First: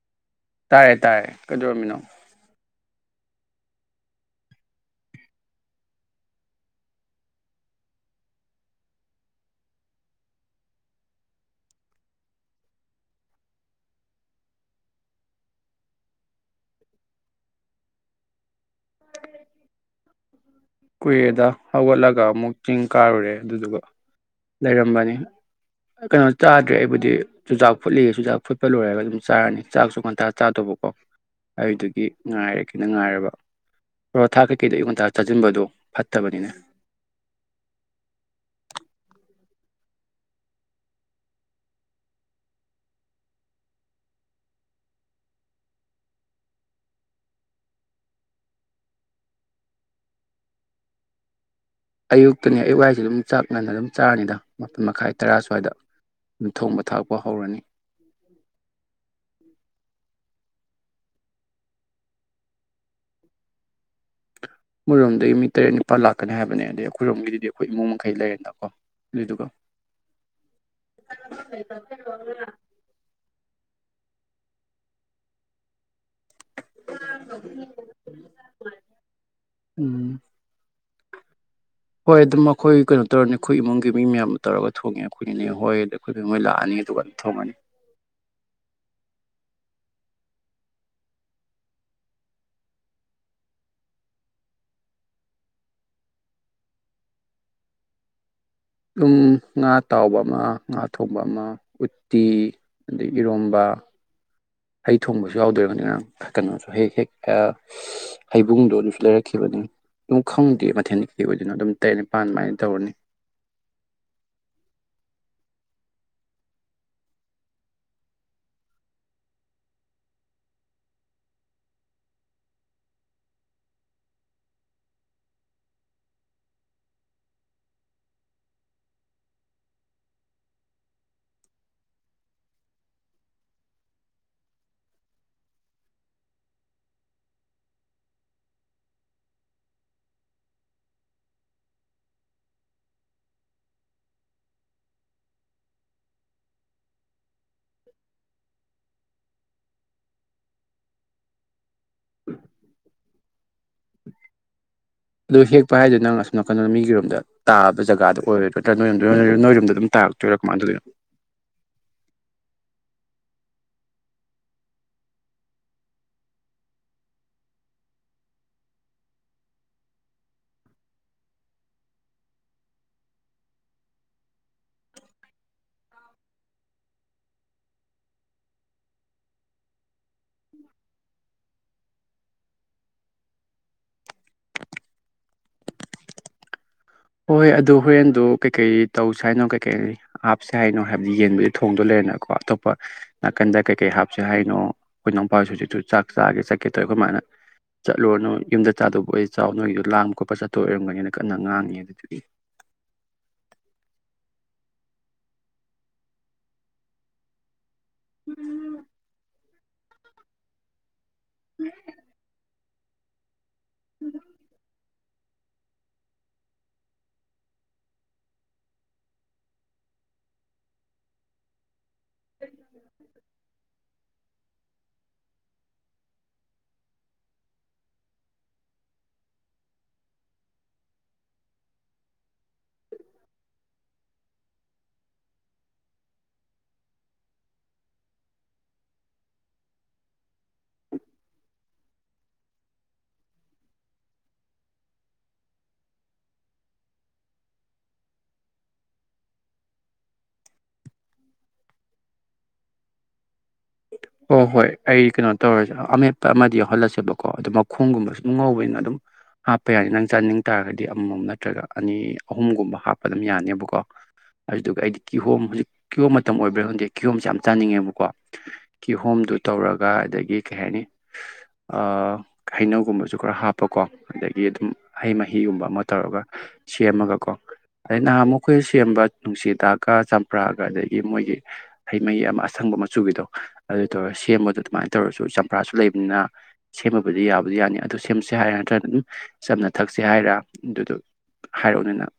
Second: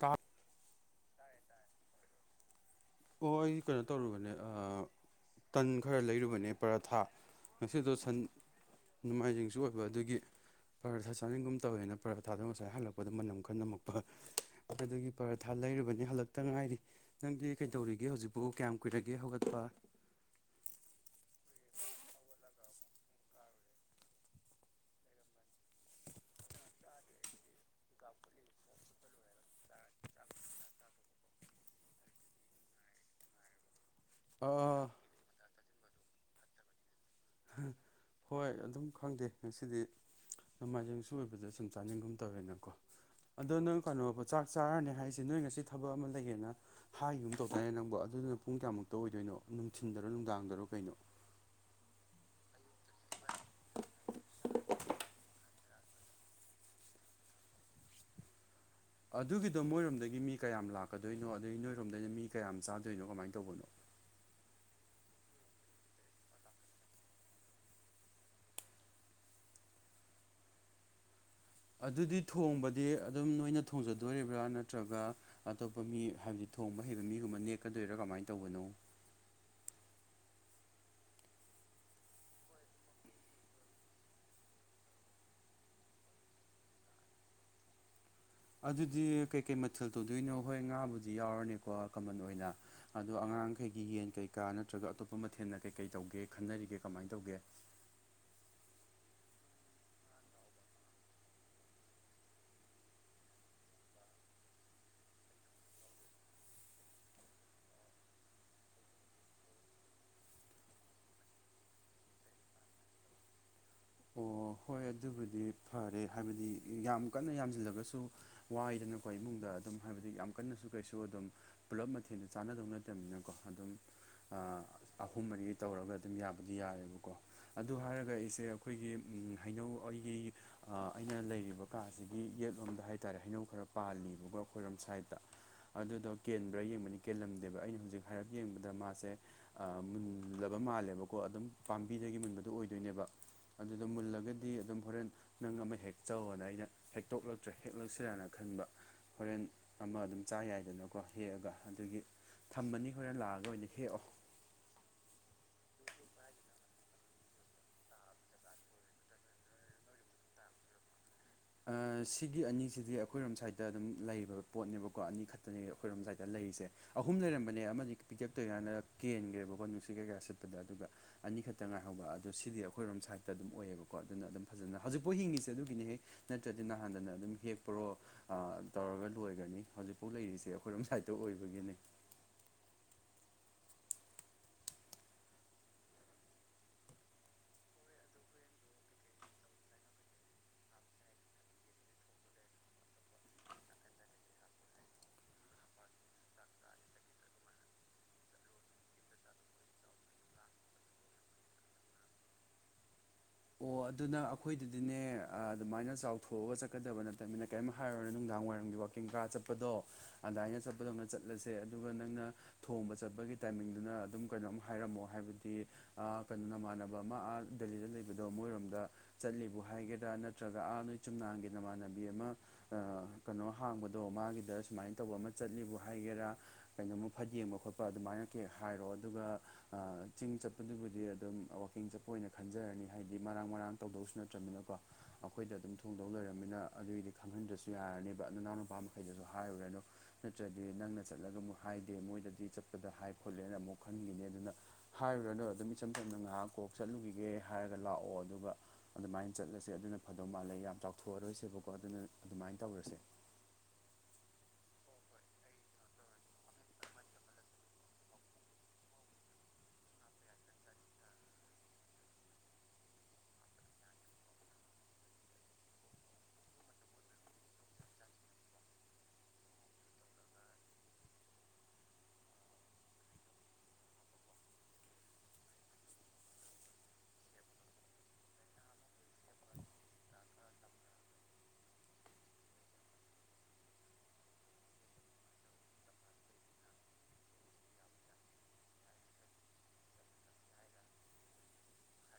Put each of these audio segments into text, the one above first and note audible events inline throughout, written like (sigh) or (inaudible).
ꯇꯥ ꯇꯥꯔꯦ ꯇꯥꯔꯦ ꯀꯩꯗꯧꯔꯝꯃꯤꯅꯣ ꯑꯣ ꯑꯩ ꯀꯩꯅꯣ ꯇꯧꯔꯨꯕꯅꯦ ꯑꯥ ꯇꯟ ꯈꯔꯥ ꯂꯩꯔꯨꯕꯅꯦ ꯄꯔꯥꯊꯥ ꯉꯁꯤꯗꯣ ꯁꯟ ꯅꯣꯡꯃꯥꯏꯖꯤꯡꯁꯨ ꯑꯣꯏꯕ ꯑꯗꯨꯒꯤ ꯄꯔꯥꯊꯥ ꯆꯥꯅꯤꯡꯒꯨꯝ ꯇꯧꯋꯦꯅ ꯄꯔꯥꯊꯥꯗꯣ ꯉꯁꯥꯏ ꯍꯜꯂꯛꯄꯗ ꯃꯅꯝ ꯈꯔꯥ ꯅꯝꯃꯛꯄꯥ ꯑꯗꯨꯗꯒꯤ ꯄꯔꯊꯥ ꯂꯩꯔꯨꯕꯅꯦ ꯍꯟꯂꯥꯛꯇꯥ ꯉꯥꯏꯔꯤ ꯅꯪꯗꯤ ꯀꯩꯗꯧꯔꯤꯒꯦ ꯍꯧꯖꯤꯛꯄꯨ ꯀꯌꯥꯝ ꯀꯨꯏꯔꯒꯦ ꯍꯧꯒꯠꯄ ꯀꯨꯔꯦꯗ ꯍꯧꯒꯠꯂꯒ ꯑꯃꯨꯛ ꯆꯤꯡ ꯀꯥꯔꯨꯔꯦ ꯑꯗꯨꯗꯨꯒ ꯂꯩꯔꯝꯕꯅꯤ ꯀꯩꯅꯣ ꯆꯥꯗ꯭ꯔꯦ ꯑꯩꯕꯨꯗꯤ ꯆꯨꯖꯥꯛ ꯐꯨꯠꯂꯤꯑꯦ ꯆꯨꯖꯥꯛ ꯐꯨꯠꯄ ꯂꯣꯏꯔꯒꯥ ꯑꯗꯨꯝ ꯆꯥꯔꯅꯤ ꯆꯥꯛꯁꯨ ꯉꯟꯇꯥ ꯆꯥꯗꯧꯕꯀꯣ ꯑꯗꯨꯗꯨꯒꯤ ꯉꯥꯏꯔꯒꯦꯅꯥ ꯉꯥꯏꯔꯕ ꯄꯥꯔꯣꯊꯥ ꯀꯩꯀꯩꯗꯣ ꯑꯥ ꯑꯌꯨꯛ ꯉꯟꯇꯥ ꯆꯥꯁꯤꯟꯕꯗꯣ ꯐꯠꯇꯕꯅꯤ ꯍꯣꯏ ꯑꯗꯨꯝ ꯈꯪꯗꯦ ꯉꯁꯤꯗꯤ ꯅꯣꯡꯃꯥꯏꯖꯤꯡꯁꯨ ꯑꯣꯏꯕꯗ ꯁꯨꯝ ꯆꯥꯅꯤꯡꯒꯨꯝ ꯇꯧꯋꯦꯅꯀꯣ ꯑꯗꯣ ꯅꯪ ꯀꯩꯅꯣ ꯆꯥꯛ ꯆꯥꯔꯅꯤ ꯍꯥꯏꯁꯦ ꯅꯣꯏ ꯉꯁꯤ ꯊꯕꯛ ꯑꯃ ꯂꯩꯌꯦꯅ ꯍꯥꯏꯈꯤꯒꯨꯝ ꯇꯧꯗꯥꯢꯅꯦ ꯅꯪꯕꯣ ꯑꯗꯨꯗꯨꯅ ꯄꯨꯡ ꯀꯌꯥꯃꯨꯛꯇ ꯑꯣꯏꯗꯣꯏꯅꯣ ꯅꯨꯡꯊꯤꯟꯗꯔꯣ ꯅꯨꯡꯗꯥꯡꯗꯔꯣ ꯀꯩꯅꯣ ꯑꯌꯨꯛꯇꯅꯦ ꯑꯌꯨꯛ ꯍꯥꯏꯁꯦ ꯑꯗꯨꯝ ꯆꯥꯛ ꯉꯥꯟꯅ ꯑꯗꯨꯝ ꯆꯥꯔꯅꯤꯗ ꯃꯥꯄꯟ ꯃꯈꯥꯏ ꯇꯔꯥ ꯁ꯭ꯋꯥꯏꯗ ꯊꯣꯡꯕ ꯊꯥꯛꯄ ꯍꯧꯔꯅꯤ ꯑꯗꯨꯒꯤꯗꯣ ꯃꯣꯏꯔꯣꯝꯗꯒꯤ ꯃꯤ ꯀꯌꯥꯝ ꯂꯥꯛꯀꯗꯣꯏꯅꯣ ꯑꯗꯩ ꯅꯣꯏꯔꯣꯝꯗꯅ ꯃꯤ ꯀꯌꯥꯝ ꯆꯥꯗꯣꯏꯅꯣ ꯀꯃꯥꯏꯅ ꯇꯧꯕꯅꯣ ꯃꯣꯏꯔꯣꯝꯗꯒꯤ ꯃꯤ ꯇꯔꯦꯠ ꯅꯤꯄꯥꯜ ꯂꯥꯛꯀꯅꯤ ꯍꯥꯏꯕꯅꯦ ꯑꯗꯩ ꯑꯩꯈꯣꯏꯔꯣꯝꯒꯤꯗꯤ ꯑꯩꯈꯣꯏ ꯏꯃꯨꯡ ꯃꯈꯩ ꯂꯩꯔꯦꯗꯅꯥ ꯑꯗꯨꯏꯗꯨꯒꯥ ꯑꯗꯨꯗꯤ ꯊꯣꯡꯕꯗꯤ ꯑꯗꯨꯝ ꯅꯣꯏꯅ ꯊꯣꯡꯖꯗꯣꯔꯤꯕ꯭ꯔꯥ ꯅꯠꯇ꯭ꯔꯒ ꯑꯇꯣꯞꯄ ꯃꯤ ꯍꯥꯏꯕꯗꯤ ꯊꯣꯡꯕ ꯍꯩꯕ ꯃꯤꯒꯨꯝꯕ ꯅꯦꯛꯀꯗꯣꯏꯔꯥ ꯀꯃꯥꯏꯅ ꯇꯧꯕꯅꯣ ꯎꯝ ꯍꯣꯏ ꯑꯗꯨꯝ ꯑꯩꯈꯣꯏ ꯀꯩꯅꯣ ꯇꯧꯔꯅꯤ ꯑꯩꯈꯣꯏ ꯏꯃꯨꯡꯒꯤ ꯃꯤ ꯃꯌꯥꯝ ꯇꯧꯔꯒ ꯊꯣꯡꯉꯦ ꯑꯩꯈꯣꯏ ꯅꯦꯅꯦ ꯍꯣꯏ ꯑꯗꯨꯝ ꯑꯈꯣꯏ ꯅꯦ ꯍꯣꯏ ꯂꯥꯛꯑꯅꯤ ꯑꯗꯨꯒ ꯊꯣꯡꯉꯦ ꯑꯗꯨꯗꯤ ꯀꯩꯀꯩ ꯃꯊꯦꯜ ꯇꯧꯗꯣꯏꯅꯣ ꯍꯣꯏ ꯉꯥꯕꯨꯗꯤ ꯌꯥꯎꯔꯅꯤꯀꯣ ꯀꯃꯟ ꯑꯣꯏꯅ ꯑꯗꯣ ꯑꯉꯥꯡꯈꯩꯒꯤ ꯌꯦꯟ ꯀꯩꯀꯥ ꯅꯠꯇ꯭ꯔꯒ ꯑꯇꯣꯞꯄ ꯃꯊꯦꯜꯅ ꯀꯩꯀꯩ ꯇꯧꯒꯦ ꯈꯟꯅꯔꯤꯒꯦ ꯀꯃꯥꯏꯅ ꯇꯧꯒꯦ ꯑꯗꯨꯝ ꯉꯥ ꯇꯥꯎꯕ ꯑꯃ ꯉꯥ ꯊꯣꯡꯕ ꯑꯃ ꯎꯠꯇꯤ ꯑꯗꯩ ꯏꯔꯣꯝꯕ ꯍꯩ ꯊꯣꯡꯕꯁꯨ ꯌꯥꯎꯗꯣꯏꯑꯣꯏꯔꯝꯅꯤ ꯉꯔꯥꯡ ꯀꯩꯅꯣꯁꯨ ꯍꯦꯛ ꯍꯦꯛ ꯍꯩꯕꯨꯡꯗꯣ ꯑꯗꯨꯁꯨ ꯂꯩꯔꯛꯈꯤꯕꯅꯤ ꯑꯗꯨꯝ ꯈꯪꯗꯦ ꯃꯊꯦꯜ ꯀꯩ ꯑꯣꯏꯗꯣꯏꯅꯣ ꯑꯗꯨꯝ ꯇꯔꯦꯠ ꯅꯤꯄꯥꯥꯟ ꯑꯗꯨꯃꯥꯏꯅ ꯇꯧꯕꯅꯦ ꯑꯣ ꯍꯣꯏ ꯑꯗꯨꯕꯨꯗꯤ ꯐꯔꯦ ꯍꯥꯏꯕꯗꯤ ꯌꯥꯝ ꯀꯟꯅ ꯌꯥꯝꯁꯤꯜꯂꯒꯁꯨ ꯋꯥꯏꯗꯅꯀꯣ ꯏꯃꯨꯡꯗ ꯑꯗꯨꯝ ꯍꯥꯏꯕꯗꯤ ꯌꯥꯝ ꯀꯟꯅꯁꯨ ꯀꯩꯁꯨ ꯑꯗꯨꯝ ꯄꯨꯂꯞ ꯃꯊꯦꯜꯗꯣ ꯆꯥꯟꯅꯗꯧ ꯅꯠꯇꯕꯅꯤꯅꯀꯣ ꯑꯗꯨꯝ ꯑꯍꯨꯝ ꯃꯔꯤ ꯇꯧꯔꯒ ꯑꯗꯨꯝ ꯌꯥꯕꯗꯤ ꯌꯥꯔꯦꯕꯀꯣ ꯑꯗꯨ ꯍꯥꯏꯔꯒ ꯑꯩꯁꯦ ꯑꯩꯈꯣꯏꯒꯤ ꯍꯩꯅꯧ ꯑꯩꯒꯤ ꯑꯩꯅ ꯂꯩꯔꯤꯕ ꯀꯥꯁꯤꯒꯤ ꯌꯦꯠꯂꯣꯝꯗ ꯍꯥꯏ ꯇꯥꯔꯦ ꯍꯩꯅꯧ ꯈꯔ ꯄꯥꯜꯂꯤꯕꯀꯦ ꯈꯣꯏꯔꯣꯝ ꯁꯥꯏꯗꯠꯇꯥ ꯑꯗꯨꯗꯣ ꯀꯦꯟꯕ꯭ꯔꯥ ꯌꯦꯡꯕꯅꯤ ꯀꯦꯜꯂꯝꯗꯦꯕ ꯑꯩꯅ ꯍꯧꯖꯤꯛ ꯍꯥꯏꯔꯞ ꯌꯦꯡꯕꯗ ꯃꯥꯁꯦ ꯑꯥ ꯃꯨꯜꯂꯕꯥ ꯃꯥꯜꯂꯦꯕꯥꯀꯣ ꯑꯗꯨꯝ ꯄꯥꯝꯕꯤꯗꯒꯤ ꯃꯨꯟꯕꯗꯨꯣ ꯑꯣꯏꯗꯣꯏꯅꯦꯕ ꯑꯗꯨꯗ ꯃꯨꯜꯂꯒꯗꯤ ꯑꯗꯨꯝ ꯍꯣꯔꯦꯟ ꯅꯪ ꯑꯃ ꯍꯦꯛꯆꯧꯑꯅ ꯑꯩꯅ ꯍꯦꯛꯇꯣꯛꯂꯛꯇ꯭ꯔꯦ ꯍꯦꯛꯂꯛꯁꯤꯔꯥꯅ ꯈꯟꯕ ꯍꯣꯔꯦꯟ ꯑꯃ ꯑꯗꯨꯝ ꯆꯥ ꯌꯥꯏꯗꯅꯀꯣ ꯍꯦꯛꯑꯒ ꯑꯗꯨꯒꯤ ꯊꯝꯕꯅꯤ ꯍꯣꯔꯦꯟ ꯂꯥꯛꯑꯒ ꯑꯣꯏꯅ ꯍꯦꯛꯑꯣ ꯗꯣ ꯍꯦꯛꯄ ꯍꯥꯏꯗꯣ ꯅꯪ ꯑꯁꯣꯝꯅꯥꯀꯟꯗꯔꯣ ꯃꯤꯒꯤꯔꯣꯝꯗ ꯇꯥꯕ ꯖꯒꯥꯗ ꯑꯣꯏꯔꯣꯏ ꯅꯠꯇ꯭ꯔꯥ ꯅꯣꯏꯔꯝꯗ ꯅꯣꯏꯔꯣꯝꯗ ꯑꯗꯨꯝ ꯇꯥꯔꯛꯇꯣꯏꯔ ꯀꯃꯥꯏ ꯇꯧꯗꯣꯏꯅꯣ ꯑ ꯁꯤꯒꯤ ꯑꯅꯤꯁꯤꯗꯤ ꯑꯩꯈꯣꯏꯔꯣꯝ ꯁꯥꯏꯗ ꯑꯗꯨꯝ ꯂꯩꯕ ꯄꯣꯠꯅꯦꯕꯀꯣ ꯑꯅꯤ ꯈꯇꯅꯦ ꯑꯩꯈꯣꯏꯔꯣꯝ ꯁꯥꯏꯗ ꯂꯩꯔꯤꯁꯦ ꯑꯍꯨꯝ ꯂꯩꯔꯝꯕꯅꯦ ꯑꯃꯗꯤ ꯄꯤꯛꯇꯛ ꯇꯧꯔꯤꯀꯥꯟꯅ ꯀꯦꯟꯒ꯭ꯔꯦꯕꯀꯣ ꯅꯨꯡꯁꯤꯠ ꯀꯩꯀꯥ ꯁꯤꯠꯄꯗ ꯑꯗꯨꯒ ꯑꯅꯤ ꯈꯥꯇꯥ ꯉꯥꯏꯍꯧꯕ ꯑꯗꯣ ꯁꯤꯗꯤ ꯑꯩꯈꯣꯏꯔꯣꯝ ꯁꯥꯏꯠꯇ ꯑꯗꯨꯝ ꯑꯣꯏꯌꯦꯕꯀꯣ ꯑꯗꯨꯅ ꯑꯗꯨꯝ ꯐꯖꯅ ꯍꯧꯖꯤꯛꯐꯥꯎ ꯍꯤꯡꯉꯤꯁꯦ ꯑꯗꯨꯒꯤꯅꯦ ꯍꯦ ꯅꯠꯇ꯭ꯔꯗꯤ ꯅꯍꯥꯟꯗꯅ ꯑꯗꯨꯝ ꯍꯦꯛꯄꯔꯣ ꯑꯥ ꯇꯧꯔꯒ ꯂꯣꯏꯒ꯭ꯔꯅꯤ ꯍꯧꯖꯤꯛꯐꯥꯎ ꯂꯩꯔꯤꯁꯦ ꯑꯩꯈꯣꯏꯔꯣꯝ ꯁꯥꯏꯠꯇ ꯑꯣꯏꯕꯒꯤꯅꯤ ꯍꯣꯏ ꯑꯗꯨ ꯍꯣꯔꯦꯟꯗꯨ ꯀꯩꯀꯩ ꯇꯧꯁꯦ ꯍꯥꯏꯅꯣ ꯀꯩꯀꯩ ꯍꯥꯞꯁꯦ ꯍꯥꯏꯅꯣ ꯍꯥꯏꯕꯗꯤ ꯌꯦꯟꯕꯨꯗꯤ ꯊꯣꯡꯗꯣ ꯂꯩꯔꯦꯅꯀꯣ ꯑꯇꯣꯞꯄ ꯅꯥꯀꯟꯗ ꯀꯩꯀꯩ ꯍꯥꯞꯁꯦ ꯍꯥꯏꯅꯣ ꯑꯩꯈꯣꯏ ꯏꯅꯥꯎꯄꯥꯁꯨ ꯍꯧꯖꯤꯁꯨ ꯆꯥꯛ ꯆꯥꯒꯦ ꯆꯠꯀꯦ ꯇꯧꯏ ꯈꯣꯏꯃꯥꯅ ꯆꯠꯂꯨꯔꯅꯨ ꯌꯨꯝꯗ ꯆꯥꯗꯧꯕ ꯑꯣꯏꯗꯤ ꯆꯥꯎ ꯅꯣꯏꯒꯤꯗꯣ ꯂꯥꯡꯕ ꯈꯣꯠꯄ ꯆꯠꯇꯣꯏ ꯑꯣꯏꯔꯝꯒꯅꯤꯅ ꯀꯟꯅ ꯉꯥꯡꯉꯤ ꯍꯧꯖꯤꯛ (inaudible) ꯑꯣ ꯑꯗꯨꯅ ꯑꯩꯈꯣꯏꯗꯨꯗꯤꯅꯦ ꯑ ꯑꯗꯨꯃꯥꯏꯅ ꯆꯥꯎꯊꯣꯛꯑꯒ ꯆꯠ ꯀꯗꯕ ꯅꯠꯇꯕꯅꯤꯅ ꯀꯔꯤꯝ ꯍꯥꯏꯔꯨꯔꯅꯨ ꯅꯨꯡꯗꯥꯡ ꯋꯥꯏꯔꯝꯒꯤ ꯋꯥꯥꯛꯀꯤꯡꯀꯥ ꯆꯠꯄꯗꯣ ꯑꯗꯥꯏꯅ ꯆꯠꯄꯗꯧꯅ ꯆꯠ ꯂꯁꯦ ꯑꯗꯨꯒ ꯅꯪꯅ ꯊꯣꯡꯕ ꯆꯠꯄꯒꯤ ꯇꯥꯏꯃꯤꯡꯗꯨꯅ ꯑꯗꯨꯝ ꯀꯩꯅꯣꯝ ꯍꯥꯏꯔꯝꯃꯣ ꯍꯥꯏꯕꯗꯤ ꯑ ꯀꯩꯅꯣ ꯅꯃꯥꯟꯅꯕ ꯑꯃ ꯑ ꯗꯦꯜꯂꯤꯗ ꯂꯩ ꯕꯗꯣ ꯃꯣꯏꯔꯣꯝꯗ ꯆꯠꯂꯤꯕꯨ ꯍꯥꯏꯒꯦꯔꯥ ꯅꯠꯇ꯭ꯔꯒ ꯑꯥ ꯅꯣꯏ ꯆꯨꯝꯅꯥꯡꯒꯤ ꯅꯃꯥꯟꯅꯕꯤ ꯑꯃ ꯑ ꯀꯩꯅꯣ ꯍꯥꯡꯕꯗꯣ ꯃꯥꯒꯤꯗ ꯁꯨꯃꯥꯏꯅ ꯇꯧꯕ ꯑꯃ ꯆꯠꯂꯤꯕꯨ ꯍꯥꯏꯒꯦꯔꯥ ꯀꯩꯅꯣꯝꯃ ꯐꯠ ꯌꯦꯡꯕ ꯈꯣꯠꯄ ꯑꯗꯨꯃꯥꯏꯅ ꯀꯦ ꯍꯥꯏꯔꯣ ꯑꯗꯨꯒ ꯑ ꯆꯤꯡ ꯆꯠꯄꯗꯨꯕꯨꯗꯤ ꯑꯗꯨꯝ ꯋꯥꯀꯤꯡ ꯆꯠꯄ ꯑꯣꯏꯅ ꯈꯟꯖꯔꯅꯤ ꯍꯥꯏꯗꯤ ꯃꯔꯥꯡ ꯃꯔꯥꯡ ꯇꯧꯗꯧꯁꯨ ꯅꯠꯇ꯭ꯔꯝꯅꯤꯅꯀꯣ ꯑꯈꯣꯏꯗ ꯑꯗꯨꯝ ꯊꯣꯡꯗꯧ ꯂꯩꯔꯃꯤꯅ ꯑꯗꯨꯏꯗꯤ ꯈꯪꯍꯟꯗ꯭ꯔꯁꯨ ꯌꯥꯔꯅꯦꯕ ꯅꯅꯥꯎ ꯅꯨꯄꯥ ꯃꯈꯩꯗꯁꯨ ꯍꯥꯏꯔꯨꯔꯅꯨ ꯅꯠꯇ꯭ꯔꯗꯤ ꯅꯪꯅ ꯆꯠꯂꯒ ꯑꯃꯨꯛ ꯍꯥꯏꯗꯦ ꯃꯣꯏꯗꯗꯤ ꯆꯠꯄꯗ ꯍꯥꯏ ꯈꯣꯠꯂꯦꯅ ꯑꯃꯨꯛ ꯈꯟꯒꯤꯅꯤ ꯑꯗꯨꯅ ꯍꯥꯏꯔꯨꯔꯅꯨ ꯑꯗꯨꯝ ꯏꯆꯝ ꯆꯝꯅ ꯉꯥꯏꯍꯥꯛ ꯀꯣꯛ ꯆꯠꯂꯨꯒꯤꯒꯦ ꯍꯥꯏꯔꯒ ꯂꯥꯛꯑꯣ ꯑꯗꯨꯒ ꯑꯗꯨꯃꯥꯏꯅ ꯆꯠꯂꯁꯦ ꯑꯗꯨꯅ ꯐꯗꯧ ꯃꯥꯜꯂꯦ ꯌꯥꯝ ꯆꯥꯎꯊꯣꯛꯑꯔꯣꯏꯁꯦꯕꯀꯣ ꯑꯗꯨꯅ ꯑꯗꯨꯃꯥꯏꯅ ꯇꯧꯔꯁꯦ ꯑꯣ ꯍꯣꯏ ꯑꯩ ꯀꯩꯅꯣ ꯇꯧꯔꯁꯦ ꯑꯃꯦꯠꯄ ꯑꯃꯗꯤ ꯌꯥꯎꯍꯜꯂꯁꯦꯕꯀꯣ ꯑꯗꯣ ꯃꯈꯣꯡꯒꯨꯝꯕꯁꯨ ꯑꯗꯨꯝ ꯉꯧꯕꯅꯤꯅ ꯑꯗꯨꯝ ꯍꯥꯞꯄ ꯌꯥꯔꯤ ꯅꯪ ꯆꯥꯅꯤꯡ ꯇꯥꯔꯗꯤ ꯑꯃꯃꯝ ꯅꯠꯇ꯭ꯔꯒ ꯑꯅꯤ ꯑꯍꯨꯝꯒꯨꯝꯕ ꯍꯥꯞꯄ ꯑꯗꯨꯝ ꯌꯥꯅꯦꯕꯀꯣ ꯑꯗꯨꯗꯨꯒ ꯑꯩꯗꯤ ꯀꯤꯍꯣꯝ ꯍꯧꯖꯤꯛ ꯀꯤꯍꯣꯝ ꯃꯇꯝ ꯑꯣꯏꯕꯩꯔꯥ ꯈꯪꯗꯦ ꯀꯤꯍꯣꯝꯁꯦ ꯌꯥꯝ ꯆꯥꯅꯤꯡꯉꯦꯕꯀꯣ ꯀꯤꯍꯣꯝꯗꯨ ꯇꯧꯔꯒ ꯑꯗꯒꯤ ꯀꯩ ꯍꯥꯏꯅꯤ ꯑ ꯍꯩꯅꯧꯒꯨꯝꯕꯁꯨ ꯈꯔ ꯍꯥꯞꯄꯀꯣ ꯑꯗꯒꯤ ꯑꯗꯨꯝ ꯍꯩ ꯃꯍꯤꯒꯨꯝꯕ ꯑꯃ ꯇꯧꯔꯒ ꯁꯦꯝꯃꯒꯀꯣ ꯑꯗꯩ ꯅꯍꯥꯃꯨꯛ ꯑꯩꯈꯣꯏ ꯁꯦꯝꯕ ꯅꯨꯡꯁꯤꯗꯥꯛꯀ ꯆꯝꯄ꯭ꯔꯥꯒ ꯑꯗꯒꯤ ꯃꯣꯏꯒꯤ ꯍꯩ ꯃꯍꯤ ꯑꯃ ꯑꯁꯪꯕ ꯃꯆꯨꯒꯤꯗꯣ ꯑꯗꯨ ꯇꯧꯔꯒ ꯁꯦꯝꯕꯗꯣ ꯑꯗꯨꯃꯥꯏꯅ ꯇꯧꯔꯁꯨ ꯆꯝꯄ꯭ꯔꯥꯁꯨ ꯂꯩꯕꯅꯤꯅ ꯁꯦꯝꯃꯕꯨꯗꯤ ꯌꯥꯕꯨꯗꯤ ꯌꯥꯅꯤ ꯑꯗꯨ ꯁꯦꯝꯁꯦ ꯍꯥꯏꯔꯥ ꯅꯠꯇ꯭ꯔꯒ ꯑꯗꯨꯝ ꯆꯝꯅ ꯊꯛꯁꯦ ꯍꯥꯏꯔꯥ ꯑꯗꯨꯗꯣ ꯍꯥꯏꯔꯛꯑꯣꯅꯦꯅꯪ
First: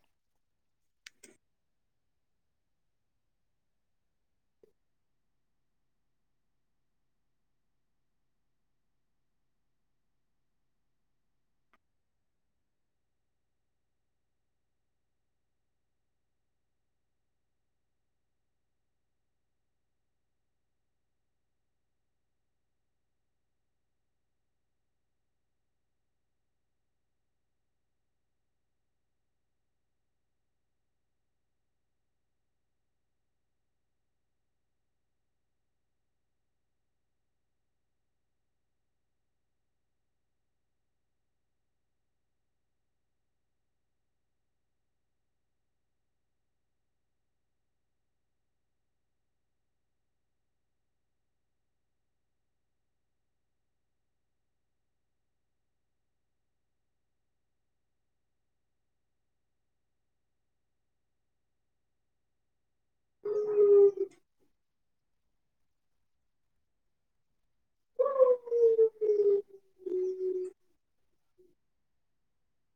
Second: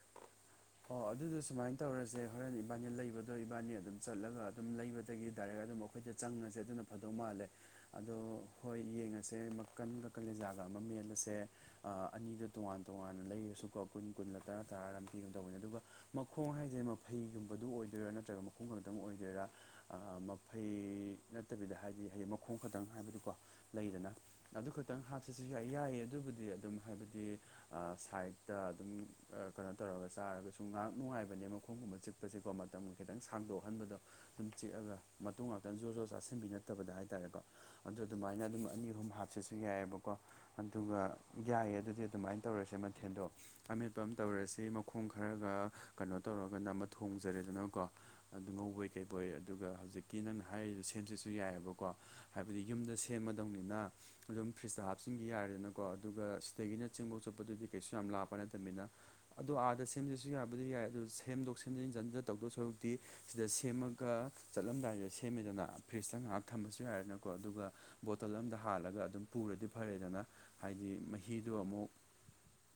ꯑꯣ ꯑꯗꯨꯗꯣ ꯁꯨꯃꯥꯏꯟ ꯇꯧꯔꯁꯦ ꯍꯣꯔꯦꯟ ꯏꯕꯥꯅꯤ ꯂꯩꯕꯗꯣ ꯏꯕꯥꯅꯤ ꯑꯗꯨꯝ ꯆꯠꯂꯒ ꯑꯗꯨꯝ ꯂꯩꯕꯗꯒꯤ ꯗꯥꯏꯔꯦꯛ ꯑꯗꯨꯝ ꯑꯩꯈꯣꯏꯗ ꯆꯪꯉꯁꯦ ꯑꯗꯨꯅ ꯐꯗꯧ ꯃꯥꯜꯂꯦ ꯑꯗꯣ ꯍꯣꯏ ꯌꯦꯡꯉꯁꯦ ꯃꯛꯀꯟꯒ ꯀꯂꯦꯖꯥꯒ ꯑꯃ ꯃꯦꯠꯂꯁꯦ ꯑ ꯑꯅꯤꯗꯣ ꯇꯣꯉꯥꯟ ꯇꯣꯉꯥꯟꯅ ꯂꯩꯔꯁꯨꯀꯣ ꯀꯨꯟ ꯀꯨꯟꯂ ꯇꯔꯥ ꯇꯔꯥꯔ ꯑꯝ ꯄꯤꯕꯅꯦ ꯇꯧꯕꯅꯤ ꯑꯗꯨꯒ ꯃꯈꯣꯡ ꯍꯥꯏꯁꯦ ꯃꯐꯩꯒꯨꯝꯕꯗꯨ ꯑꯣꯏꯗꯣꯏꯔꯥ ꯅꯠꯇ꯭ꯔꯒ ꯃꯈꯣꯡꯈꯛꯇꯪ ꯑꯣꯏꯗꯣꯏꯔꯥ ꯑ ꯃꯐꯩ ꯅꯠꯇꯕꯤꯗ ꯍꯥꯏꯕꯗꯤ ꯍꯌꯦꯡ ꯃꯈꯣꯡ ꯈꯛꯇꯪ ꯍꯥꯏꯕꯗꯤꯀꯣ ꯂꯩꯗꯅ ꯑꯗꯨ ꯈꯛꯇꯪ ꯍꯥꯞꯁꯦꯁꯨ ꯌꯥꯏ ꯌꯥꯏꯌꯦ ꯑꯗꯨꯕꯨꯗꯤ ꯑꯗꯨꯝ ꯍꯥꯏꯕꯗꯤ ꯑ ꯁꯥꯏꯠꯇ ꯑꯗꯨꯝ ꯑ ꯀꯩꯅꯣ ꯇꯧꯔꯒ ꯆꯥꯔꯒꯁꯨ ꯉꯍꯥꯛ ꯅꯨꯡꯉꯥꯏꯕꯅꯦ ꯃꯈꯣꯡꯒꯨꯝꯕ ꯆꯤꯛꯄꯁꯦꯀꯣ ꯃꯇꯝꯒ ꯈꯤꯇꯪ ꯁꯥꯡꯗꯣꯛꯍꯟꯕꯗꯣ ꯁꯨꯝ ꯆꯤꯛꯑꯒ ꯃꯇꯨꯝ ꯉꯥꯛꯇꯪ ꯖꯣꯔ ꯖꯣꯔ ꯆꯥꯁꯤꯟꯕꯤ ꯅꯠꯇꯕꯗ ꯍꯥꯏꯇꯥꯔꯦꯀꯣ ꯑꯗꯨ ꯑꯗꯨꯃꯥꯏꯅ ꯑꯗꯨꯝ ꯑꯅꯤ ꯑꯍꯨꯝ ꯍꯥꯞꯆꯦꯁꯨ ꯌꯥꯏꯑꯦꯕꯀꯣ ꯑꯗꯨꯒ ꯌꯥꯏꯑꯦ ꯑꯗꯨꯗꯤ ꯑꯗꯨꯃꯥꯏꯅ ꯇꯧꯔꯁꯦ ꯃꯊꯦꯜꯗꯣ ꯑꯃꯦꯠꯄ ꯑꯃ ꯇꯧꯔꯁꯤ ꯃꯈꯣꯡ ꯈꯔꯒ ꯀꯩꯅꯣ ꯇꯧꯔꯒ ꯅꯝꯕ ꯊꯣꯡꯖꯔꯦꯗꯅꯀꯣ ꯑꯗꯨ ꯉꯧꯕꯣꯏ ꯀꯩꯧꯕꯣꯏ ꯑꯗꯨꯒ ꯍꯧꯖꯤꯛꯀꯤ ꯅꯪꯅ ꯍꯥꯏꯔꯤꯁ ꯁꯦꯝꯁꯤꯁꯨ ꯌꯥꯏꯑꯕꯀꯣ ꯍꯥꯏꯕꯗꯤ ꯌꯨꯝꯗ ꯁꯦꯝꯃꯗꯧꯅꯤꯅ꯫ ꯑꯗꯨꯝ ꯐ꯭ꯔꯤꯖꯇ ꯍꯥꯞꯆꯤꯟꯈꯤ ꯌꯥꯔꯦꯗꯅꯀꯣ ꯑꯗꯨꯒ ꯁꯤꯗꯒꯤꯅ ꯆꯦꯡꯕꯣꯛ ꯆꯣꯠꯄꯗꯨꯗꯤ ꯀꯩꯁꯨ ꯌꯥꯝ ꯂꯥꯞꯄ ꯅꯠꯇꯕꯅꯤꯅ ꯑꯗꯣ ꯑꯥꯗ ꯁꯦꯝꯖꯁꯨ ꯌꯥꯕꯨꯗꯤ ꯌꯥꯏ ꯑꯗꯨ ꯁꯦꯝꯗꯣꯛ ꯁꯦꯝꯖꯤꯟꯟꯖꯤꯟꯖꯤꯟ ꯇꯧꯗꯣ ꯁꯣꯏꯕꯨꯛꯇꯤ꯫ ꯁꯤꯗ ꯁꯦꯝꯃꯒ ꯆꯠꯂꯝꯗꯥꯏꯁꯤꯗ ꯁꯦꯝꯃꯤꯗꯅ ꯐ꯭ꯔꯤꯖꯇ ꯉꯥꯏꯍꯥꯛ ꯊꯝꯃꯁꯨ ꯌꯥꯏꯔꯦꯅꯀꯣ ꯑꯗꯨꯒ ꯕꯣꯇꯜ ꯑꯃꯝꯗ ꯍꯥꯜꯂꯒ ꯑꯗꯨꯝ ꯄꯨꯔꯗꯤ ꯐꯔꯦꯗꯅ ꯍꯥꯏꯗꯤ ꯃꯍꯤꯗꯣ ꯑꯃꯨꯛ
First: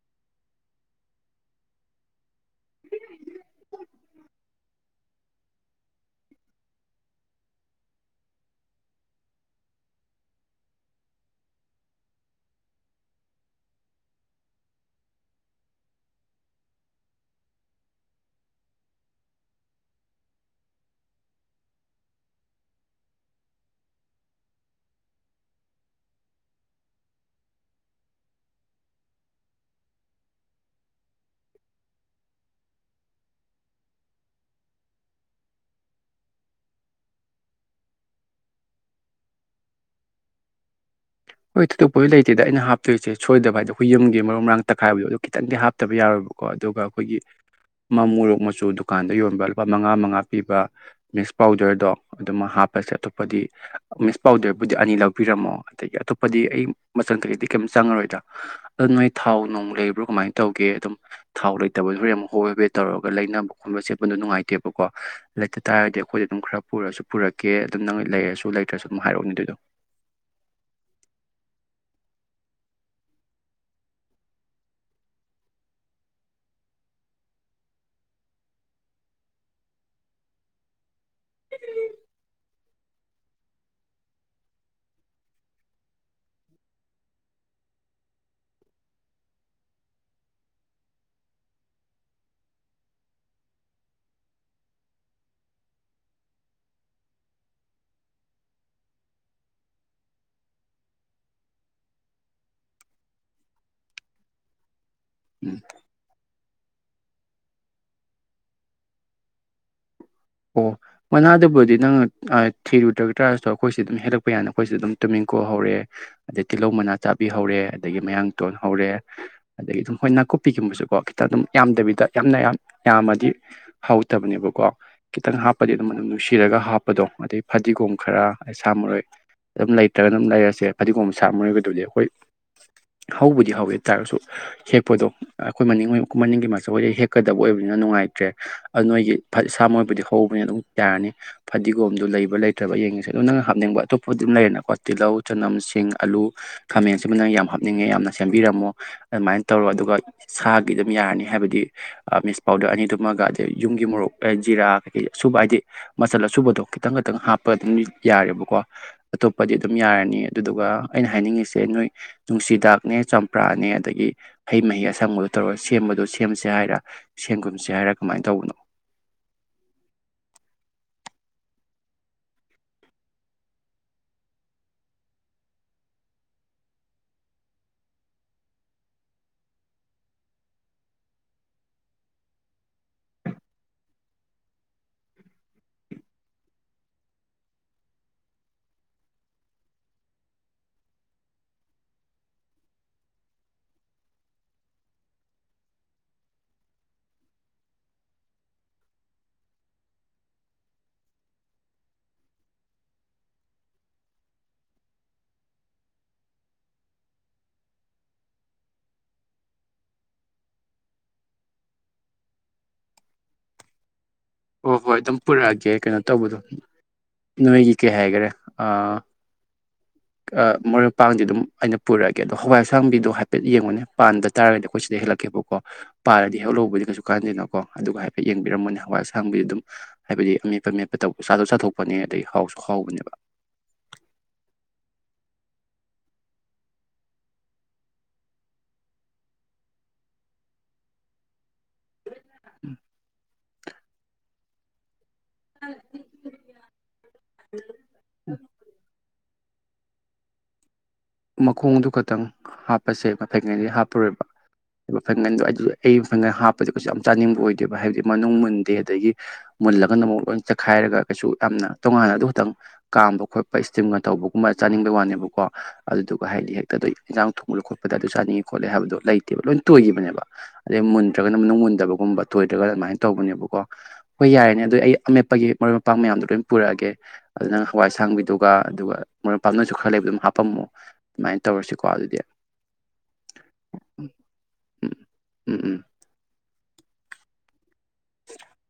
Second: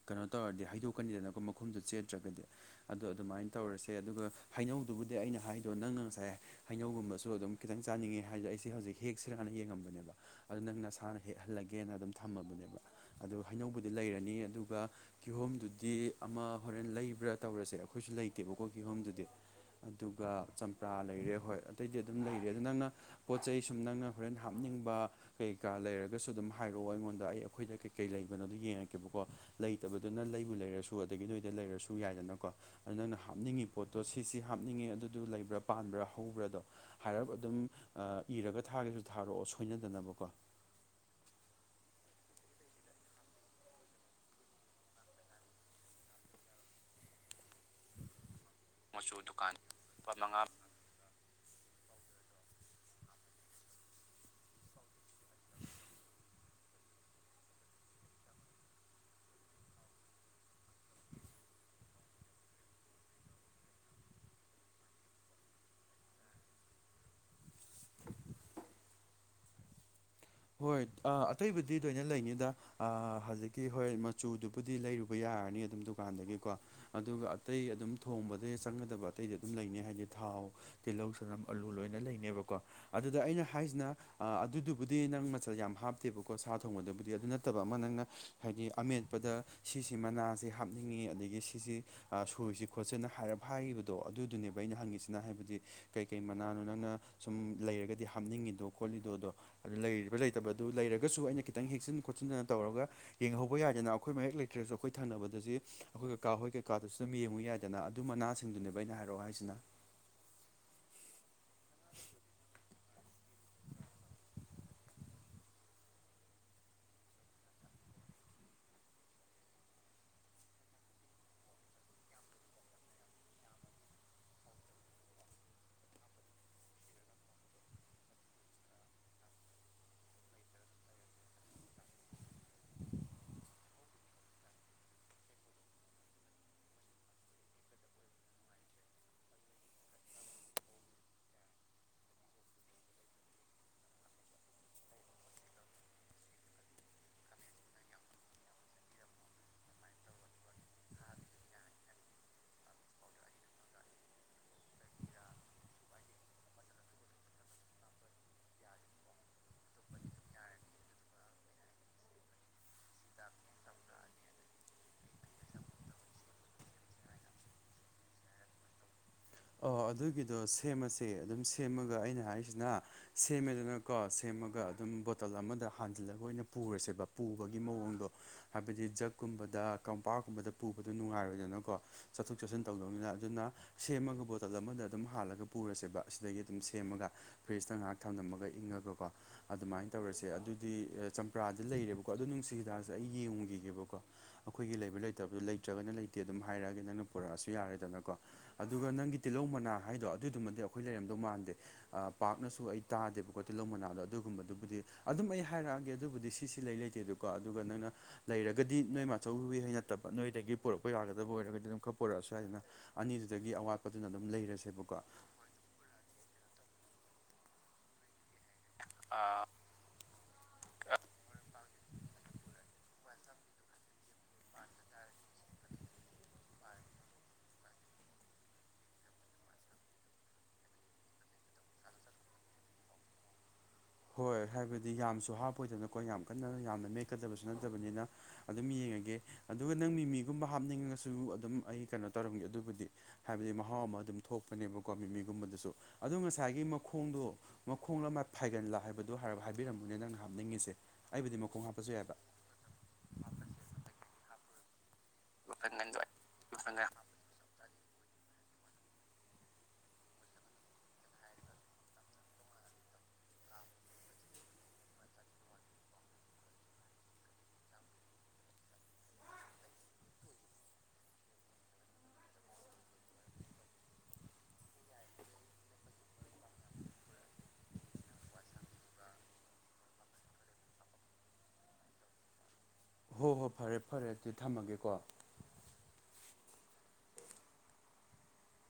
ꯀꯩꯅꯣ ꯇꯧꯔꯗꯤ ꯍꯥꯏꯗꯣꯛꯀꯅꯤꯗꯅꯀꯣ ꯃꯈꯨꯝꯗꯨ ꯆꯦꯠꯇ꯭ꯔꯒꯗꯤ꯫ ꯑꯗꯣ ꯑꯗꯨꯃꯥꯏꯅ ꯇꯧꯔꯁꯦ ꯑꯗꯨꯒ ꯍꯩꯅꯧꯗꯨꯕꯨꯗꯤ ꯑꯩꯅ ꯍꯥꯏꯗꯣ ꯅꯪꯅ ꯉꯁꯥꯏ꯫ ꯍꯩꯅꯧꯒꯨꯝꯕꯁꯨ ꯑꯗꯨꯝ ꯈꯤꯇꯪ ꯆꯥꯅꯤꯡꯉꯦ ꯍꯥꯏꯕ ꯑꯩꯁꯦ ꯍꯧꯖꯤꯛ ꯍꯦꯛꯁꯤꯔ ꯍꯥꯟꯅ ꯌꯦꯡꯉꯝꯕꯅꯦꯕ ꯑꯗꯨ ꯅꯪ ꯅꯁꯥꯅ ꯍꯦꯛꯍꯜꯂꯒꯦꯅ ꯑꯗꯨꯝ ꯊꯝꯃꯕꯅꯦꯕ ꯑꯗꯨ ꯍꯩꯅꯧꯕꯗꯤ ꯂꯩꯔꯅꯤ ꯑꯗꯨꯒ ꯀꯤꯍꯣꯝꯗꯨꯗꯤ ꯑꯃ ꯍꯣꯔꯦꯟ ꯂꯩꯕ꯭ꯔꯥ ꯇꯧꯔꯁꯦ ꯑꯩꯈꯣꯏꯁꯨ ꯂꯩꯇꯦꯕꯀꯣ ꯀꯤꯍꯣꯝꯗꯨꯗꯤ꯫ ꯑꯗꯨꯒ ꯆꯝꯄ꯭ꯔꯥ ꯂꯩꯔꯦ ꯍꯣꯏ ꯑꯇꯩꯗꯤ ꯑꯗꯨꯝ ꯂꯩꯔꯦ ꯑꯗꯣ ꯅꯪꯅ ꯄꯣꯠ ꯆꯩ ꯁꯨꯝ ꯅꯪꯅ ꯍꯣꯔꯦꯟ ꯍꯥꯞꯅꯤꯡꯕ ꯀꯩꯀꯥ ꯂꯩꯔꯒꯁꯨ ꯑꯗꯨꯝ ꯍꯥꯏꯔꯛꯑꯣ ꯑꯩꯉꯣꯟꯗ ꯑꯩ ꯑꯩꯈꯣꯏꯗ ꯀꯩꯀꯩ ꯂꯩꯕꯅꯣꯗꯣ ꯌꯦꯡꯉꯛꯀꯦꯕꯀꯣ ꯂꯩꯇꯕꯗꯨꯅ ꯂꯩꯕꯨ ꯂꯩꯔꯁꯨ ꯑꯗꯒꯤ ꯅꯣꯏꯗ ꯂꯩꯔꯁꯨ ꯌꯥꯏꯗꯅꯀꯣ ꯑꯗꯨ ꯅꯪꯅ ꯍꯥꯞꯅꯤꯡꯉꯤ ꯄꯣꯠꯇꯣ ꯁꯤꯁꯤ ꯍꯥꯞꯅꯤꯡꯉꯦ ꯑꯗꯨꯗꯨ ꯂꯩꯕ꯭ꯔꯥ ꯄꯥꯟꯕ꯭ꯔꯥ ꯍꯧꯕ꯭ꯔꯥꯗꯣ ꯍꯥꯏꯔꯞ ꯑꯗꯨꯝ ꯏꯔꯒ ꯊꯥꯒꯦꯁꯨ ꯊꯥꯔꯛꯑꯣ ꯁꯣꯏꯅꯗꯅꯕꯀꯣ ꯍꯣꯏ ꯊꯣꯏꯗꯣꯛꯄꯁꯨ ꯂꯩꯇꯦꯗ ꯑꯩꯅ ꯍꯥꯞꯇꯣꯏꯁꯦ ꯁꯣꯏꯗꯕ ꯍꯥꯏꯗꯣ ꯍꯨꯏꯨꯝꯒꯤ ꯃꯔꯥꯡꯛꯥꯏꯕꯣ ꯑꯗꯨꯣ ꯈꯤꯇꯪꯗꯤ ꯍꯥꯞꯇꯕ ꯌꯥꯔꯣꯏꯕꯣ ꯀꯣ ꯑꯗꯨꯒ ꯑꯩꯈꯣꯏꯒꯤ꯫ (inaudible) ꯃꯝꯔꯣꯛ ꯃꯆꯨ ꯗꯨꯀꯥꯟꯗ ꯌꯣꯟꯕ ꯂꯨꯄꯥ ꯃꯉꯥ ꯃꯉꯥ ꯄꯤꯕ ꯃꯤꯛꯁ ꯄꯥꯎꯗꯔꯗꯣ ꯑꯗꯨꯃ ꯍꯥꯞꯄꯁꯦ ꯑꯇꯣꯞꯄꯗꯤ ꯃꯤꯁ ꯄꯥꯎꯗꯦꯔꯕꯨꯗꯤ ꯑꯅꯤ ꯂꯧꯕꯤꯔꯝꯃꯣ ꯑꯗꯒꯤ ꯑꯇꯣꯞ ꯄꯗꯤ ꯑꯩ ꯃꯆꯟꯈꯛꯗꯤ ꯀꯩꯝ ꯆꯪꯉꯔꯣꯏꯗ ꯑꯗꯨꯣ ꯅꯣꯏ ꯊꯥꯎ ꯅꯅꯨꯡ ꯂꯩꯕ꯭ꯔꯣ ꯀꯃꯥꯏꯅ ꯇꯧꯒꯦ ꯑꯗꯨꯝ ꯊꯥꯎ ꯂꯩꯇꯕꯗ ꯍꯣꯔꯦꯟꯛ ꯍꯣꯏꯦ ꯍꯕꯦ ꯇꯧꯔꯒ ꯂꯩꯅꯕ ꯈꯣꯠꯄ ꯁꯦꯠꯄꯗꯣ ꯅꯨꯡꯉꯥꯏꯇꯦꯕꯀꯣ ꯂꯩꯇ ꯇꯥꯔꯒꯗꯤ ꯑꯩꯈꯣꯏꯗ ꯑꯗꯨꯝ ꯈꯔ ꯄꯨꯔꯁꯨ ꯄꯨꯔꯛꯀꯦ ꯑꯗꯨꯝ ꯅꯪ ꯂꯩꯔꯁꯨ ꯂꯩꯇ꯭ꯔꯁꯨ ꯑꯗꯨꯝ ꯍꯥꯏꯔꯛꯎꯅꯦ ꯑꯗꯨꯗꯣ ꯍꯣꯏ ꯑꯇꯩꯕꯨꯗꯤ ꯂꯣꯏꯅ ꯂꯩꯅꯤꯗ ꯍꯧꯖꯤꯛꯀꯤ ꯍꯣꯏ ꯃꯆꯨꯗꯨꯕꯨꯗꯤ ꯂꯩꯔꯨꯕ ꯌꯥꯔꯅꯤ ꯑꯗꯨꯝ ꯗꯨꯀꯥꯟꯗꯒꯤꯀꯣ꯫ ꯑꯗꯨꯒ ꯑꯇꯩ ꯑꯗꯨꯝ ꯊꯣꯡꯕꯗ ꯆꯪꯒꯗꯕ ꯑꯇꯩꯗꯤ ꯑꯗꯨꯝ ꯂꯩꯅꯤꯩ ꯍꯥꯏꯗꯤ ꯊꯥꯎ ꯇꯤꯜꯍꯧ ꯆꯅꯝ ꯑꯂꯨ ꯂꯣꯏꯅ ꯂꯩꯅꯦꯕꯀꯣ ꯑꯗꯨꯗ ꯑꯩꯅ ꯍꯥꯏꯁꯤꯅ ꯑꯗꯨꯗꯨꯕꯨꯗꯤ ꯑꯗꯨꯗꯤ ꯅꯪ ꯃꯆꯜ ꯌꯥꯝ ꯍꯥꯞꯇꯦꯕꯀꯣ ꯁꯥ ꯊꯣꯡꯕꯗꯕꯨꯗꯤ ꯑꯗꯨ ꯅꯠꯇꯕ ꯑꯃ ꯅꯪꯅ ꯍꯥꯏꯗꯤ ꯑꯃꯦꯠꯄꯗ ꯁꯤꯁꯤ ꯃꯅꯥꯁꯤ ꯍꯥꯞꯅꯤꯡꯉꯤ ꯑꯗꯒꯤ ꯁꯤꯁꯤ ꯁꯣꯏꯁꯤ ꯈꯣꯠꯁꯦꯅ ꯍꯥꯏ ꯍꯥꯏꯈꯤꯕꯗꯣ ꯑꯗꯨꯗꯨꯅꯦꯕ ꯑꯩꯅ ꯍꯪꯉꯤꯁꯤꯅ ꯍꯥꯏꯕꯗꯤ ꯀꯩ ꯀꯩ ꯃꯅꯥꯅꯣ ꯅꯪꯅ ꯁꯨꯝ ꯂꯩꯔꯒꯗꯤ ꯍꯥꯞꯅꯤꯡꯉꯤꯗꯣ ꯈꯣꯠꯂꯤꯗꯣꯗꯣ ꯑꯗꯨ ꯂꯩꯔꯤꯕ ꯂꯩꯇꯕ ꯑꯗꯨ ꯂꯩꯔꯒꯁꯨ ꯑꯩꯅ ꯈꯤꯇꯪ ꯍꯦꯛꯆꯟ ꯈꯣꯠꯆꯤꯟꯗꯅ ꯇꯧꯔꯒ ꯌꯦꯡꯍꯧꯕ ꯌꯥꯗꯅ ꯑꯩꯈꯣꯏ ꯃ ꯍꯦꯛ ꯂꯩ꯫ ꯭ꯔꯦꯁꯨ ꯑꯩꯈꯣꯏ ꯎꯝ ꯊꯥꯅꯕꯗꯗꯤ ꯑꯩꯈꯣꯏ ꯀꯀꯥ ꯍꯣꯏ ꯀꯀꯥꯗꯨꯁꯨ ꯑꯗꯨꯝ ꯌꯦꯡꯉꯨ ꯌꯥꯏꯗꯅ ꯑꯗꯨ ꯃꯅꯥꯁꯤꯡꯗꯨꯅꯦꯕ ꯑꯩꯅ ꯍꯥꯏꯔꯛꯑꯣ ꯍꯥꯏꯁꯤꯅ ꯑꯣ ꯃꯅꯥꯗꯕꯨꯗꯤ ꯅꯪꯅ ꯊꯤꯔꯨꯗ꯭ꯔꯒ ꯇꯥꯔꯁꯨ ꯑꯩꯈꯣꯏꯁ ꯑꯗꯨꯝ ꯍꯦꯜꯂꯛꯄ ꯌꯥꯅ ꯑꯩꯈꯣꯏꯁꯨ ꯑꯗꯨꯝ ꯇꯨꯃꯤꯡ ꯀꯣ ꯍꯧꯔꯛꯦ꯫ ꯑꯗꯩ ꯇꯤꯜꯍꯧ ꯃꯅꯥ ꯆꯥꯕꯤ ꯍꯧꯔꯦ ꯑꯗꯒꯤ ꯃꯌꯥꯡꯇꯣꯟ ꯍꯧꯔꯦ꯫ ꯑꯗꯒꯤ ꯑꯗꯨꯝ ꯍꯣꯏ ꯅꯥꯀꯨꯞꯄꯤꯒꯨꯝꯕꯁꯨꯀꯣ ꯈꯤꯇꯪ ꯑꯗꯨꯝ ꯌꯥꯝꯗꯕꯤꯗ ꯌꯥꯝꯅ ꯌꯥꯝ ꯌꯥꯝꯃꯗꯤ꯫ ꯍꯧꯇꯕꯅꯦꯕꯀꯣ꯫ ꯈꯤꯇꯪ ꯍꯥꯞꯄꯗꯤ ꯑꯗꯨꯝ ꯑꯗꯨꯝ ꯅꯨꯡꯁꯤꯔꯒ ꯍꯥꯞꯄꯗꯣ ꯑꯗꯩ ꯐꯗꯤꯒꯣꯝ ꯈꯔ ꯁꯥ ꯃꯔꯣꯏ꯫ ꯑꯗꯨꯝ ꯂꯩꯇ꯭ꯔꯒ ꯑꯗꯨꯝ ꯂꯩꯔꯁꯦ ꯐꯗꯤꯒꯣꯝ ꯁꯥꯃꯔꯒꯗꯨꯗꯤ ꯑꯩꯈꯣꯏ ꯍꯧꯕꯗꯤ ꯍꯧꯋꯦ ꯇꯥꯔꯒꯁꯨ ꯍꯦꯛꯄꯗꯣ ꯑꯩꯈꯣꯏ ꯃꯅꯤꯡ ꯃꯅꯤꯡꯒꯤ ꯃꯆ ꯑꯩꯣꯏꯗ ꯍꯦꯛꯀꯗꯕ ꯑꯣꯏꯕꯅꯤꯅ ꯅꯨꯡꯉꯥꯏꯇ꯭ꯔꯦ꯫ ꯑꯗꯨ ꯅꯣꯏꯒꯤ ꯏꯁꯥꯃꯛꯣꯏꯕꯨꯗꯤ ꯍꯧꯕꯅꯤ ꯑꯗꯨꯝ ꯌꯥꯔꯅꯤ꯫ ꯐꯗꯤꯒꯣꯝꯗꯨ ꯂꯩꯕ꯭ꯔ ꯂꯩꯇ꯭ꯔꯕ ꯌꯦꯡꯉꯤꯁꯦ ꯑꯗꯣ ꯅꯪꯅ ꯍꯥꯞꯅꯤꯡꯕ ꯑꯇꯣꯞꯄ ꯑꯗꯨꯝ ꯂꯩꯔꯦꯅꯀꯣ ꯇꯤꯜꯍꯧ ꯆꯅꯝꯁꯤꯡ ꯑꯂꯨ ꯈꯥꯃꯦꯟꯁꯤꯕꯨ ꯅꯪ ꯌꯥꯝ ꯍꯥꯞꯅꯤꯡꯉꯦ ꯌꯥꯝꯅ ꯁꯦꯝꯕꯤꯔꯝꯃꯣ ꯑꯗꯨꯃꯥꯏꯅ ꯇꯧꯔꯣ ꯑꯗꯨꯒ ꯁꯥꯒꯤ ꯑꯗꯨꯝ ꯌꯥꯔꯅꯤ ꯍꯥꯏꯕꯗꯤ ꯃꯤꯁ ꯄꯥꯎꯗꯔ ꯑꯅꯤꯗꯨꯝꯃꯒ ꯑꯗꯩ ꯌꯨꯝꯒꯤ ꯃꯣꯔꯣꯛ ꯖꯤꯔꯥ ꯑꯁꯨꯕ ꯍꯥꯏꯗꯤ ꯃꯆꯜ ꯑꯁꯨꯕꯗꯣ ꯈꯤꯇꯪ ꯈꯤꯇꯪ ꯍꯥꯞꯄ ꯑꯗꯨꯝ ꯌꯥꯔꯦꯕꯀꯣ ꯑꯇꯣꯞꯄꯗꯤ ꯑꯗꯨꯝ ꯌꯥꯔꯅꯤ ꯑꯗꯨꯗꯨꯒ ꯑꯩꯅ ꯍꯥꯏꯅꯤꯡꯉꯤꯁꯦ ꯅꯣꯏ ꯅꯨꯡꯁꯤꯗꯥꯛ ꯅꯦ ꯆꯝꯄ꯭ꯔꯥꯅꯦ ꯑꯗꯒꯤ ꯍꯩ ꯃꯍꯩ ꯑꯁꯪꯕꯗꯣ ꯇꯧꯔꯒ ꯁꯦꯝꯕꯗꯣ ꯁꯦꯝꯁꯦ ꯍꯥꯏꯔ ꯁꯦꯝꯒꯨꯝꯁꯦ ꯍꯥꯏꯔꯥ ꯀꯃꯥꯏꯅ ꯇꯧꯕꯅꯣ ꯑꯣ ꯑꯗꯨꯒꯤꯗꯣ ꯁꯦꯝꯃꯁꯦ ꯑꯗꯨꯝ ꯁꯦꯝꯃꯒ ꯑꯩꯅ ꯍꯥꯏꯔꯤꯁꯤꯅ ꯁꯦꯝꯃꯦꯗꯅꯀꯣ ꯁꯦꯝꯃꯒ ꯑꯗꯨꯝ ꯕꯣꯇꯜ ꯑꯃꯗ ꯍꯟꯖꯤꯜꯂꯒ ꯑꯣꯏꯅ ꯄꯨꯔꯁꯦꯕ ꯄꯨꯕꯒꯤ ꯃꯑꯣꯡꯗꯣ ꯍꯥꯏꯕꯗꯤ ꯖꯛꯀꯨꯝꯕꯗ ꯀꯝꯄꯥꯛꯀꯨꯝꯕꯗ ꯄꯨꯕꯗꯣ ꯅꯨꯡꯉꯥꯏꯔꯣꯏꯗꯅꯀꯣ ꯆꯠꯊꯣꯛ ꯆꯠꯁꯤꯟ ꯇꯧꯗꯧꯅꯤꯅ ꯑꯗꯨꯅ ꯁꯦꯝꯃꯒ ꯕꯣꯇꯜ ꯑꯃꯗ ꯑꯗꯨꯝ ꯍꯥꯜꯂꯒ ꯄꯨꯔꯁꯦꯕ ꯑꯁꯤꯗꯒꯤ ꯑꯗꯨꯝ ꯁꯦꯝꯃꯒ ꯐ꯭ꯔꯤꯖꯇ ꯉꯥꯏꯍꯥꯛ ꯊꯝꯂꯝꯃꯒ ꯏꯪꯉꯒꯀꯣ ꯑꯗꯨꯃꯥꯏꯅ ꯇꯧꯔꯁꯦ ꯑꯗꯨꯗꯤ ꯆꯝꯄ꯭ꯔꯥꯗꯤ ꯂꯩꯔꯦꯕꯀꯣ ꯑꯗꯣ ꯅꯨꯡꯁꯤ ꯍꯤꯗꯥꯛꯁꯦ ꯑꯩ ꯌꯦꯡꯈꯤꯒꯦꯕꯀꯣ ꯑꯩꯈꯣꯏꯒꯤ ꯂꯩꯕ ꯂꯩꯇꯕꯗ ꯂꯩꯇ꯭ꯔꯒꯅ ꯂꯩꯇꯦ ꯑꯗꯨꯝ ꯍꯥꯏꯔꯛꯑꯒꯦ ꯅꯪꯅ ꯄꯨꯔꯛꯑꯁꯨ ꯌꯥꯔꯦꯗꯅꯀꯣ ꯑꯗꯨꯒ ꯅꯪꯒꯤ ꯇꯤꯜꯍꯧ ꯃꯅꯥ ꯍꯥꯏꯗꯣ ꯑꯗꯨꯒꯤꯗꯨꯃꯗꯤ ꯑꯩꯈꯣꯏ ꯂꯩꯔꯝꯗꯧ ꯃꯥꯟꯗꯦ ꯄꯥꯛꯅꯁꯨ ꯑꯩ ꯇꯥꯗꯦꯕꯀꯣ ꯇꯤꯜꯍꯧ ꯃꯅꯥꯗꯣ ꯑꯗꯨꯒꯨꯝꯕꯗꯨꯕꯨꯗꯤ ꯑꯗꯨꯝ ꯑꯩ ꯍꯥꯏꯔꯛꯑꯒꯦ ꯑꯗꯨꯕꯨꯗꯤ ꯁꯤꯁꯤ ꯂꯩ ꯂꯩꯇꯦ ꯑꯗꯨ ꯀꯣ ꯑꯗꯨꯒ ꯅꯪꯅ ꯂꯩꯔꯒꯗꯤ ꯅꯣꯏ ꯃꯆꯧꯕꯤ ꯍꯩ ꯅꯠꯇꯕ ꯅꯣꯏꯗꯒꯤ ꯄꯨꯣꯔꯛꯄ ꯌꯥꯒꯗꯕ ꯑꯣꯏꯔꯒꯗꯤ ꯑꯗꯨꯝ ꯈꯔ ꯄꯣꯔꯛꯑꯁꯨ ꯌꯥꯏꯗꯅ ꯑꯅꯤꯗꯨꯗꯒꯤ ꯑꯋꯥꯠꯄ ꯑꯗꯨꯅ ꯑꯗꯨꯝ ꯂꯩꯔꯒ ꯑꯣ ꯍꯣꯏ ꯑꯗꯨꯝ ꯄꯨꯔꯛꯑꯒꯦ ꯀꯩꯅꯣ ꯇꯧꯕꯗꯣ ꯅꯣꯏꯒꯤ ꯀꯩ ꯍꯥꯏꯒꯦꯔꯥ ꯑꯥ ꯑꯥ ꯃꯔꯣꯏ ꯃꯄꯥꯡꯗꯤ ꯑꯗꯨꯝ ꯑꯩꯅ ꯄꯨꯔꯛꯑꯒꯦ ꯑꯗꯣ ꯍꯋꯥꯏ ꯑꯁꯥꯕꯤꯗꯣ ꯍꯥꯏꯐꯦꯠ ꯌꯦꯡꯉꯨꯅꯦ ꯄꯥꯟꯕ ꯇꯥꯔꯒꯗꯤ ꯑꯩꯈꯣꯏ ꯁꯤꯗꯩ ꯍꯦꯜꯂꯛꯀꯦꯕꯀꯣ ꯄꯥꯜꯂꯗꯤ ꯍꯦꯍꯜ ꯂꯧꯕꯗꯤ ꯀꯩꯁꯨ ꯀꯥꯟꯗꯅꯀꯣ ꯑꯗꯨꯒ ꯍꯥꯏꯐꯦꯠ ꯌꯦꯡꯕꯤꯔꯝꯃꯣꯅꯦ ꯍꯋꯥꯏ ꯑꯁꯥꯡꯕꯤꯗꯤ ꯑꯗꯨꯝ ꯍꯥꯏꯕꯗꯤ ꯑꯃꯦꯠꯄ ꯃꯦꯠꯄ ꯇꯧꯕ ꯆꯥꯗꯣꯛ ꯆꯥꯊꯣꯛꯄꯅꯦ ꯑꯗꯩ ꯍꯥꯎꯁꯨ ꯍꯥꯎꯕꯅꯦꯕ ꯍꯣꯏ ꯍꯥꯏꯕꯗꯤ ꯌꯥꯝꯁꯨ ꯍꯥꯞꯄꯣꯏꯗꯕꯅꯀꯣ ꯌꯥꯝ ꯀꯟꯅ ꯌꯥꯝꯅ ꯃꯦꯛꯀꯗꯕꯁꯨ ꯅꯠꯇꯕꯅꯤꯅ ꯑꯗꯨꯝ ꯌꯦꯡꯉꯒꯦ ꯑꯗꯨꯒ ꯅꯪ ꯃꯤꯃꯤꯒꯨꯝꯕ ꯍꯥꯞꯅꯤꯡꯉꯒꯁꯨ ꯑꯗꯨꯝ ꯑꯩ ꯀꯩꯅꯣ ꯇꯧꯔꯝꯒꯦ ꯑꯗꯨꯕꯨꯗꯤ ꯍꯥꯏꯕꯗꯤ ꯃꯍꯥꯎ ꯑꯃ ꯑꯗꯨꯝ ꯊꯣꯛꯄꯅꯦꯕꯀꯣ ꯃꯤꯃꯤ ꯑꯗꯨꯨꯝꯕꯗꯨꯁꯨ ꯑꯗꯨ ꯉꯁꯥꯏꯒꯤ ꯃꯈꯣꯡꯗꯣ ꯃꯈꯣꯡꯂ ꯃꯥ ꯐꯥꯏꯒꯜꯂ ꯑꯗꯨ ꯍꯥꯏꯔꯞ ꯍꯥꯏꯕꯤꯔꯝꯃꯨꯅꯦ ꯅꯪꯅ ꯍꯥꯞꯅꯤꯡꯉꯤꯁꯦ ꯑꯩꯕꯨꯗꯤ ꯃꯈꯣꯡ ꯃꯈꯣꯡꯗꯨ ꯍꯥꯞꯄꯁꯨ ꯌꯥꯏꯕ ꯈꯛꯇꯪ ꯍꯥꯞꯄꯁꯦ ꯃꯇꯪꯉꯩꯗꯤ ꯍꯥꯞꯄꯔꯣꯏꯕ (unintelligible) ꯑꯩ ꯐꯪꯒꯟ ꯍꯥꯞꯄꯗꯤ ꯀꯩꯁꯨ ꯌꯥꯝ ꯆꯥꯅꯤꯡꯕ ꯑꯣꯏꯗꯦꯕ ꯍꯥꯏꯕꯗꯤ ꯃꯅꯨꯡ ꯃꯨꯟꯗꯦ ꯑꯗꯒꯤ ꯃꯨꯜꯂꯒꯅ ꯑꯃꯨꯛ ꯂꯣꯏ ꯆꯠꯈꯥꯏꯔꯒ ꯀꯩꯁꯨ ꯌꯥꯝꯅ ꯇꯣꯉꯥꯟꯅ ꯑꯗꯨ ꯈꯛꯇꯪ ꯀꯥꯝꯕ ꯈꯣꯠꯄ ꯏꯁꯇꯤꯝꯒ ꯇꯧꯕꯒꯨꯝꯕ ꯆꯥꯅꯤꯡꯕꯩ ꯋꯥꯅꯦꯕꯀꯣ ꯑꯗꯨꯗꯨꯒ ꯍꯥꯏꯗꯤ ꯍꯦꯛꯇ ꯑꯗꯨ ꯏꯟꯖꯥꯡ ꯊꯣꯡꯕꯒ ꯈꯣꯠꯄꯗ ꯑꯗꯨ ꯆꯥꯅꯤꯡꯉꯦ ꯈꯣꯠꯂꯦ ꯍꯥꯏꯕꯗꯣ ꯂꯩꯇꯦꯕ ꯂꯣꯏꯅ ꯇꯣꯏꯒꯤꯕꯅꯦꯕ ꯑꯗꯩ ꯃꯨꯟꯗ꯭ꯔꯒꯅ ꯃꯅꯨꯡ ꯃꯨꯟꯗꯕꯒꯨꯝꯕ ꯇꯣꯏꯗ꯭ꯔꯥꯒꯅ ꯑꯗꯨꯃꯥꯏꯅ ꯇꯧꯕꯅꯦꯕꯀꯣ ꯍꯣꯏ ꯌꯥꯔꯅꯦ ꯑꯗꯨ ꯑꯩ ꯑꯃꯦꯠꯄꯒꯤ ꯃꯔꯣꯏ ꯃꯄꯥꯡ ꯃꯌꯥꯝꯗꯣ ꯂꯣꯏ ꯄꯨꯔꯛꯑꯒꯦ ꯑꯗꯨ ꯅꯪ ꯍꯋꯥꯏ ꯑꯁꯥꯡꯕꯤꯗꯨꯒ ꯑꯗꯨꯒ ꯃꯔꯣꯏ ꯄꯥꯅꯁꯨ ꯈꯔ ꯂꯩꯕꯗꯣ ꯑꯗꯨꯝ ꯍꯥꯄꯝꯃꯣ ꯑꯗꯨꯨꯃꯥꯏꯅ ꯇꯧꯔꯁꯤꯀꯣ ꯑꯗꯨꯗꯤ ꯍꯣ ꯍꯣꯏ ꯐꯔꯦ ꯐꯔꯦ ꯎꯝ ꯑꯗꯨꯗꯤ ꯎꯝ ꯊꯝꯃꯒꯦꯀꯣ ꯎꯝ ꯎꯝ (inaudible)